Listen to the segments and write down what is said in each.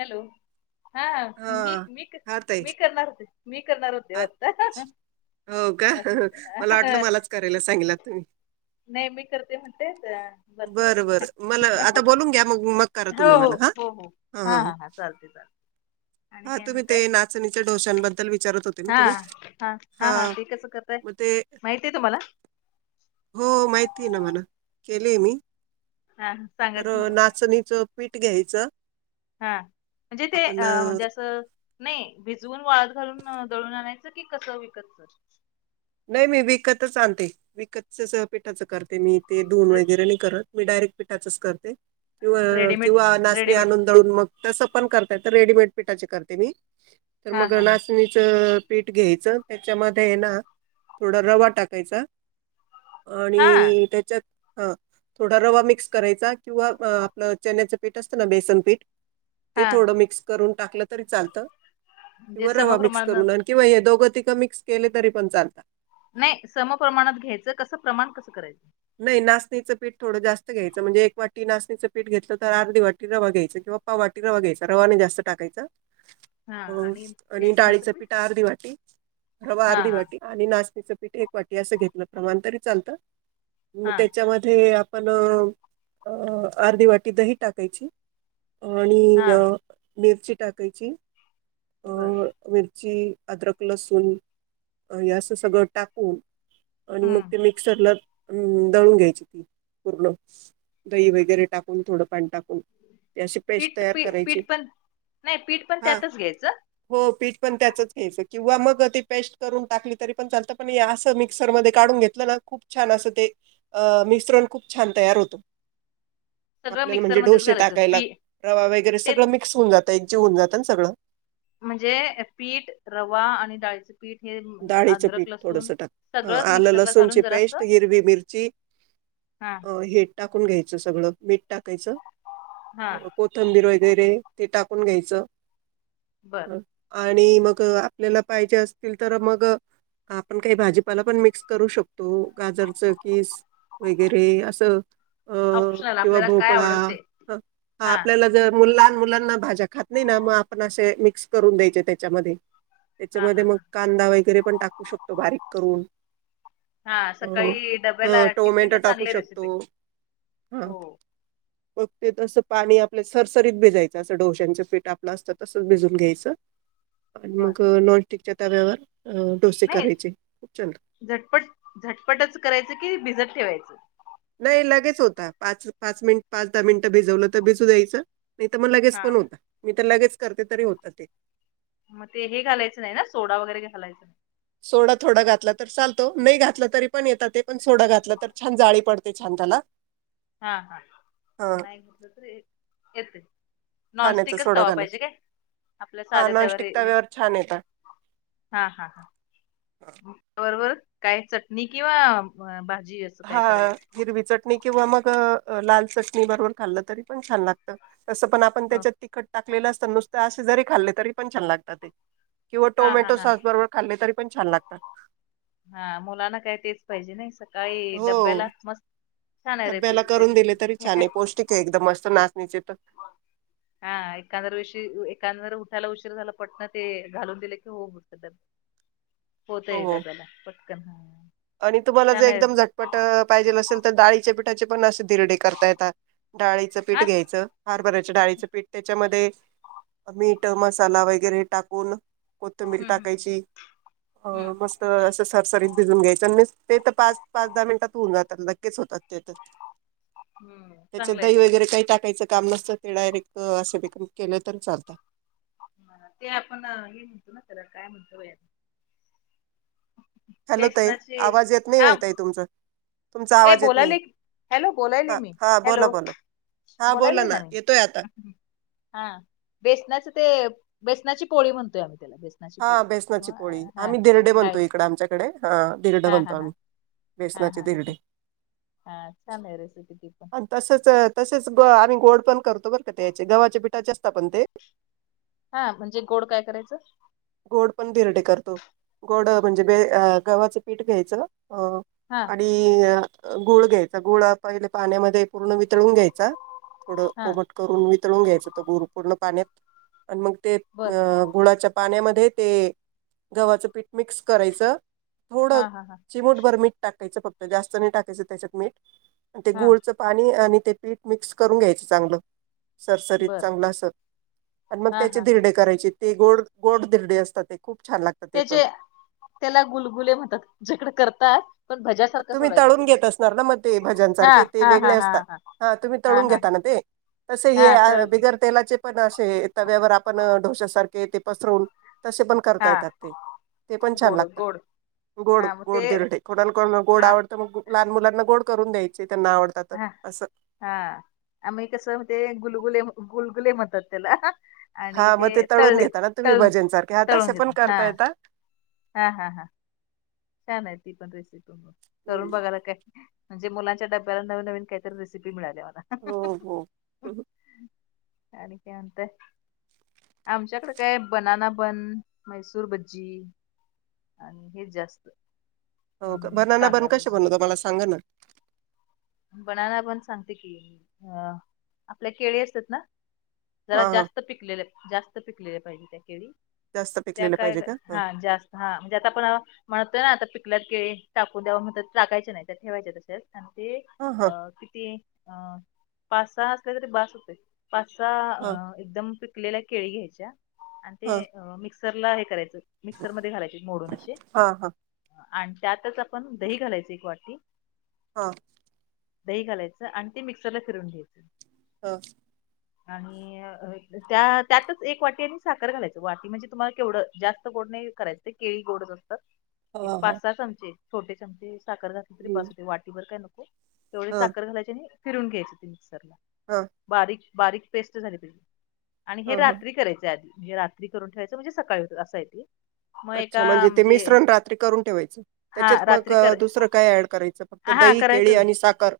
Hello हा मी मी मी करणार होते मी करणार होते. आता अच्छ हो का, असू दे मला वाटलं मलाच करायला सांगितला तुम्ही नाहीे मी करते म्हणते रात्री बरं बरं मला हो आता बोलून घ्या मग मग करा तुम्ही हो मला हा हो हो हा ह हा चालते चालते. आणि हा काय तुम्ही ते म्हणताय नाचणीच्या डोसांबद्दल विचारत हो. हा हा हा हा ते कस करतय मग ते माहतीय तुम्हाला हो माहिती आहे ना मला केलेय मी हा सांगा तर की मला नाचणीचं पीठ घ्यायचं. हा म्हणजे ते आपण अ म्हणजे असं. नाही भिजवून वाळत घालून दळून आणायचं की कसं विकतच? नाही मी विकतच आणते विकत स पीठाचं करते मी ते धुण वगैरे नाही करत. मी डायरेक्ट पीठाच करते कि रेडीमेड किंवा नाचणी रेडीमेड आणून. तर मग तस पण करता येतं रेडिमेट पिठाचा करते मी तर हा मग हा नाष्टा चणीच पीठ घ्यायचं, त्याच्यामध्ये आहे ना. थोडा रवा टाकायचा हा हा आणि त्याच्यात हा थोडा रवा मिक्स करायचा किंवा आपलं चण्याचं पीठ असतं ना बेसन पीठ ते हा थोडं मिक्स करून टाकलं तरी चालतं म्हणजे किंवा रवा मिक्स समप्रमाणात करून आण. किंवा हे दोघ तिघ मिक्स केले तरी पण चालत. नाही समप्रमाणात घ्यायचं कसं प्रमाण कसं करायचं. नाही नाचणीचं पीठ थोडं जास्त घ्यायचं म्हणजे एक वाटी नाचणीचं पीठ घेतलं, तर अर्धी वाटी रवा घ्यायचं किंवा वाटी रवा घ्यायचा रवाने जास्त टाकायच. हा अ आणि बेसनाचं डाळीच पीठ पिठा अर्धी वाटी रवा हा अर्धी हा वाटी आणि नाचणीच पीठ एक वाटी असं घेतलं प्रमाण तरी चालतं. म हा त्याच्यामध्ये आपण अ अर्धी वाटी दही टाकायची. हा आणि अ मिरची टाकायची अ बर मिरची अदरक लसूण हे असं सगळं टाकून आणि मग हम्म ते मिक्सरला अम दळून घ्यायची ती पूर्ण दही वगैरे टाकून थोडं पाणी टाकून. ती अशी पेस्ट पीठ तयार पी करायची पीठ पण नाही पीठ पण हा त्यातच घ्यायचं. हो पीठ पण त्याच घ्यायचं किंवा मग ती पेस्ट करून टाकली तरी पण चालत पण असं मिक्सर मध्ये काढून घेत. ना खूप छान असं ते मिश्रण खूप छान तयार होतं. सगळं आपल्याला म्हणजे मिक्सरमध्येच डोशे घालायचं टाकायला पी रवा वगैरे तेच सगळं मिक्स होऊन जातं एकजीव होऊन जातं ना सगळं म्हणजे पीठ, रवा आणि डाळीचं पीठ हे म- डाळीचं अद्रक पीठ लसूण थोडसं टाक सगळंच आलं मिक्सरला लसूणची घालून जरा असं पेस्ट, हिरवी मिरची हा अ हे टाकून घ्यायचं सगळं मीठ टाकायचं. हा कोथंबीर वगैरे ते टाकून घ्यायचं बर ह आणि मग आपल्याला पाहिजे असतील तर मग आपण काही भाजीपाला पण मिक्स करू शकतो गाजरचं कीस वगैरे असं अ ऑप्शनल किंवा आपल्याला काय भोपळा आवडेल ते हा आपल्याला जर मुला लहान मुलांना भाज्या खात नाही ना मग आपण असे मिक्स करून द्यायचे त्याच्यामध्ये हा हा त्याच्यामध्ये मग हा कांदा वगैरे पण टाकू शकतो बारीक करून हा सकाळी डब्याला ह टिफिनला टोमॅटो टाकू चांगली रेसिपी शकतो. हा हो मग ते तसं पाणी आपल्या सरसरीत भिजायचं असं डोश्यांचं पीठ आपलं असतं तसंच भिजून घ्यायचं आणि बर मग नॉनस्टिकच्या तव्यावर अ डोसे नाही करायचे खूप छान झटपट झटपटच करायचं की भिजत ठेवायचं? नाही लगेच होता पाच पाच मिनिटं पाच दहा मिनिटं भिजवलं तर भिजू द्यायचं नाही तर मग लगेच हा. पण होता मी तर लगेच करते तरी होतात ते मग ते हे घालायचं नाही ना सोडा वगैरे घालायचं नाही? सोडा थोडा घातला तर चालतो नाही घातलं तरी पण येतात ते पण सोडा घातला तर छान जाळी पडते छान त्याला हा हा हा नाही कुठं तरी एक येतंय खाण्याचा नॉनस्टिकच सोडा तवा पाहिजे घालायचा काय आपल्या हा साध्या तव्यावर? नॉनस्टिक छान येतात. हा हा हा बरोबर काय चटणी किंवा भाजी असं काय हां करायचं हिरवी चटणी किंवा मग अ लाल चटणी बरोबर खाल्लं तरी पण छान लागतं तसं पण आपण पण हो. त्याच्यात तिखट टाकलेलं असतं नुसतं असे जरी खाल्लं तरी पण छान लागतात ते किंवा हा हा टोमॅटो हा सॉस बरोबर खाल्ले तरीपण छान लागतात हा मुलांना काय तेच पाहिजे नाही स काळी हो डब्याला मस्त छान आहे रेपि रेसिपी ते एकदम मस्त नाचणीचे तर हा एखांद्र दिवशी एखांद्र उठायला उशीर झाला पटनं ते घालून दिले की होतं तर [unintelligible] होतय हो. डब्याला पटकन हा आणि तुम्हाला जर छान आहे एकदम झटपट पाहिजेल असेल तर डाळीच्या पिठाचे पण अशे धिरडे करता येतात डाळीचं हा पीठ घ्यायचं हरभर्याच्या डाळीचं पीठ त्याच्यामध्ये मीठ, मसाला वगैरे टाकून कोथिंबीर हम्म हम्म टाकायची अ हम्म मस्त असं सरसरीत भिजून घ्यायची ते तर पाच पाच दहा मिनिटात होऊन जातात लगेच होतात ते तर हम्म हम्म. त्याच्यात चांगलं आहे दही ते पण. वगैरे काही टाकायचं? काम नसतं ते डायरेक्ट असे केलं तर चालतात ते आपण हे म्हणतो ना त्याला काय म्हणतो बाई? हॅलो ताई बेसनाचे आवाज येत हा नाही ताई तुमचा तुमचा हे आवाज येत नाही बोलालोय की हॅलो बोलालोय हा मी हा बोला हॅलो. बोला. हा बोला बोललोय ना मी. येतोय आता. हा बेसनाच ते, बेसनाची पोळी म्हणतोय आपण हा बेसनाची पोळी. आम्ही धीरडे म्हणतो डाळीची इकडे आमच्याकडे. हा धीरड हा हा म्हणतो हा आम्ही. हा हा बेसनाचे हा हा धीरडे. हा, छान आहे रेसिपी ती पण. तसच तसेच, ग आम्ही गोड पण करतो बर का त्या याचे, गव्हाचे पिठाचे असता पण ते. हा म्हणजे गोड काय करायच. गोड पण धिरडी करतो. गोड म्हणजे बे गव्हाच पीठ घ्यायच. अ हा आणि गुळ घ्यायचा. गुळ पहिले पाण्यामध्ये पूर्ण वितळून घ्यायचा. थोड हा कोमट करून वितळून घ्यायच तो गुळ पूर्ण पाण्यात. आणि मग ते, बर अ गुळाच्या पाण्यामध्ये ते गव्हाच पीठ मिक्स करायच. थोड हा हा हा चिमुटभर मीठ टाकायच फक्त जास्त नाही टाकायच त्याच्यात मीठ. आणि ते हा गुळच पाणी आणि ते पीठ मिक्स करून घ्यायच चांगल. सरसरीत बर चांगल अस. आणि मग हा त्याचे हा हा धीरडे करायचे. ते गोड गोड धीरडे असतात ते. खूप छान लाग ते जे, त्याला गुलगुले म्हणतात. आमच्याकडे करतात. पण भज्यासारखं तुम्ही सोडायचं ते तळून घेत असणार ना मग ते भज्यां हा सारखे ते हा वेगळे हा हा असतात. हा तुम्ही तळून घेताना ते. तस हे हा आ तळ बिगर तेलाचे पण असे तव्यावर आपण ढोश्या सारखे ते पसरून तसे पण करता हा येतात ते. पण छान गोड लागता. गोड गोड हा मग ते गोड धीरडे. कोणाला कोणाला गोड हा आवडत त मग लहान मुलांना गोड करून द्यायचे त्यांना आवडतात तर हा अस. हा आम्ही कस, ते गुलगुले गुलगुले म्हणतात त्याला. आणि हा मग ते तळून तळले घेता ना तुम्ही तळू भजनसारखे हा तळून तसे पण घेता. हा करता येता हा हा हा. छान आहे ती पण रेसिपी. करून हो बघायला काय म्हणजे, मुलांच्या डब्याला नवीन नवीन काहीतरी रेसिपी मिळाली मला. हो हो आणि काय म्हणताय? आमच्याकडे काय बनाना बन, मैसूर भज्जी आणि हेच जास्त. हो का, हम्म बनाना बन कांदा कशे भजी बनवता मला सांगा ना. बनाना बन पण सांगते की, अ आपल्या केळी असतात ना. हा जरा हा जास्त पिकलेले जास्त पिकलेले पाहिजे त्या केळी. जास्त त्या पिकलेलं काय पाहिजे का ह हा जास्त हा म्हणजे आता आपण म्हणतोय ना आता पिकल्यात टाकू द्याव म्हणत. टाकायचे नाही त्या ठेवायचे तसेच. आणि ते हा हा अ किती अ पाच सहा असले तरी बास होते. पाच हा सहा एकदम पिकलेल्या केळी घ्यायच्या. आणि ते हा मिक्स मिक्सरला हे करायच, मिक्सर मध्ये घालायचे मोडून अस. हा हा आणि त्यातच आपण दही घालायची एक वाटी. ह दही घालायच आणि ते मिक्सरला फिरून घ्यायच. ह आणि अ त्या त्यातच एक वाटी आणि साखर घालायच. वाटी म्हणजे तुम्हाला केवढ, जास्त गोड नाही करायच. ते केळी गोडच असतात. एक हा हा पाच सहा चमचे छोटे चमचे साखर घातली तरी बास हम्म वाटीबर काय नको. तेवढी हा साखर घालायची आणि फिरून घ्यायच ते मिक्सर ला. ह बारीक बारीक पेस्ट झाली पाहिजे आणि हे हा हा रात्री करायचे आधी म्हणजे रात्री रात्री करून ठेवायचं म्हणजे सकाळी होत अस आहे ते. मग अच्छा एका म्हणजे ते मिश्रण रात्री करून ठेवायचं हा त्याच्यात मग रात्री कर दुसरं काय ऍड करायच? त हा दही, करायचं केळी ना. आणि साखर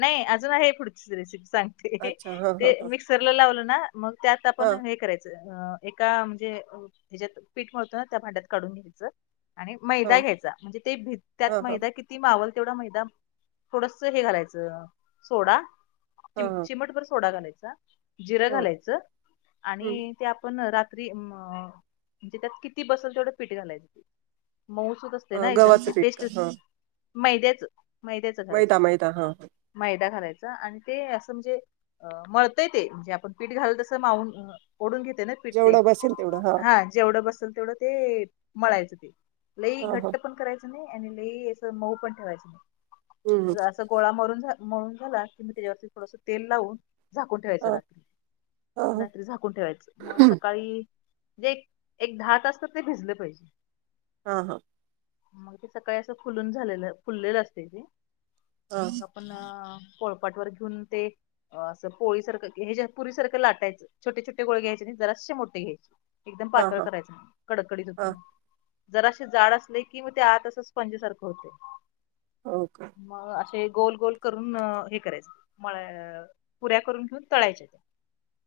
नाही अजून आहे पुढची रेसिपी सांगते. अच्छा हा ते हा हा मिक्सरला लावलं ना मग त्यात आपण हा हे करायच एका म्हणजे ह्याच्यात पीठ मिळतो ना त्या भांड्यात काढून घ्यायचं. आणि मैदा हा घ्यायचा, म्हणजे ते भीत हा त्यात हा मैदा किती मावल तेवढा मैदा थोडस हे घालायचं, सोडा हा हा चिमटभर सोडा घालायचा, जिरं हो घालायचं. आणि ह ते आपण रात्री म्हणजे त्यात किती बसल तेवढं पीठ घालायचं. मऊसूत असते ना एकदम गव्हाचं ते पीठ का पेस्ट हा मैद्याच मैद्याचं करायच मैदा पीठ. मैदा हा हा. मैदा घालायचा आणि ते असं म्हणजे मळतंय ते म्हणजे आपण पीठ घाल तसं माऊन ओढून घेते न पिठ ते जेवढं बसेल तेवढं हा जेवढं बसेल तेवढं ते मळायचं ते. लई हा हा घट्ट पण करायचं नाही, आणि लई असं मऊ पण ठेवायचं हम्म नाही असं गोळा मरून मळून झाला की मी त्याच्यावरती थोडस तेल लावून झाकून ठेवायचं हा रात्री, हा हा रात्री झाकून ठेवायचं मग सकाळी जे एक एक दहा तास तरी ते भिजल पाहिजे. हा हा मग ते सकाळी असं फुलून झालेलं, फुललेलं असतय ते हा मग आपण पोळपाट वर घेऊन ते असं पोळीसारखं हे पुरी सारखं लाटायचं छोटे छोटे गोळे घ्यायचे नाही, जराशे मोठे घ्यायचे. एकदम हा पातळ हा करायचं नाही, कडकडीत होतय हा मग जरासे जाड असले की मग ते आत असं स्पंजसारखं होतय. हो का मग असे गोल गोल करून हे करायचं मळा पुऱ्या करून घेऊन तळायच्या त्या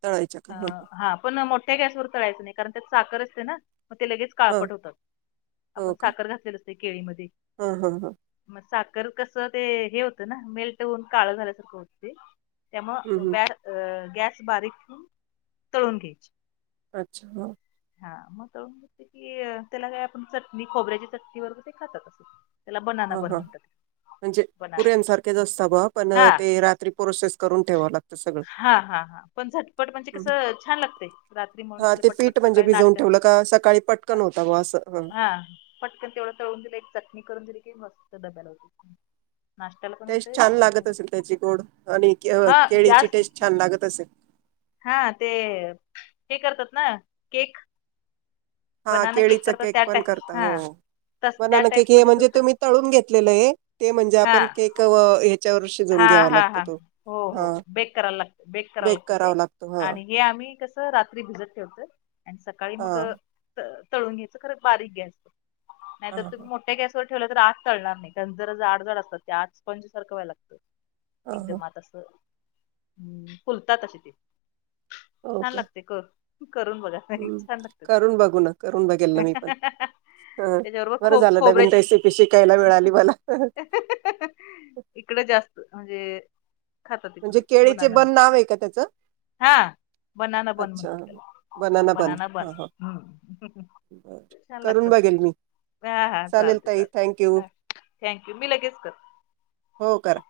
तळायच्या का ह हा पण मोठ्या गॅसवर तळायचं नाही कारण त्यात साखर असते ना मग ते लगेच ह काळपट होतात, आपण साखर घातलेलं असतय केळीमध्ये. हम्म हम्म हम्म मग साखर कसं ते हे होतं ना, मेल होऊन काळं झाल्यासारखं होतं ते. हं, त्यामुळं हं. बॅर गॅस बारीक ठेवून तळून घ्यायची. अच्छा हो हा मग तळून घेतलं की त्याला काय आपण चटणी खोबऱ्याची चटणी बरोबर ते खातात अस. हा हा म्हणजे बनाना पुऱ्यांसारखेच असता बॉ पण हा ते रात्री प्रोसेस. करून ठेवा लाग हा हा हा पण झटपट म्हणजे हं. कसं छान लागतय रात्री मळून हां, ठेवलं ते पटपट पीठ म्हणजे सकाळी भिजवून नाश्त्यात ठेवलं का सकाळी पटकन होता बॉ असं. हा पटकन तेवढं तळून दिलं एक चटणी करून दिली की मस्त डब्याला होत. टेस्ट छान लागत असेल त्याची गोड आणि केळ हा केळीची जास्त टेस्ट छान लागत असेल. हा ते हे करतात ना, केक हा बनाना केळीचं करतात केक त्या पण टाईप करता हा हो तस त्या बनाना केक टाईप हे मध्येच म्हणजे होत तुम्ही तळून घेतलेलं ये, ते म्हणजे हा आपण केक ह्याच्यावर शिजवून हा, घ्यावा हा, लागतो हा, तो. हो, हां, हो, बेक करावं लागतं बेक करावं लागतं ते करावा लागतो. हां, आणि हे आम्ही कसं रात्री भिजत ठेवतोय आणि सकाळी मग हां, त तळून घ्यायचं खरं बारीक गॅसवर नाहीतर हां, तुम्ही हां. मोठ ठया गॅसवर ठेवलं तर आत तळणार नाई, कारण जरा जाड जाड असतात त्या, आत स्पंजसारख व्हायला लागंतय. हां, हां. एकदम आत असं फुलतात अशे ते हो छान का? लागतय, कर करून बघा. [unintelligible] हम्म छान लागत्यात. करून बघू ना करून बघेल ना हां मी पण हां हां ह त्याच्याबरोबर बरं खो झालं नवीन खोबऱ्याचेच रेसिपी शिकायला मिळाली मला इकडे जास्त म्हणजे खातात म्हणजे इकडं केळीचे बनाना बन नाव ये का त्याच हा बनाना बन म्हणतात तेला बनाना बन, हम्म् करून बघेल, मी हा, हा, चालेल चालते, ताई चालते. थँक यू थँक यू, मी लगेच कर हो, कर.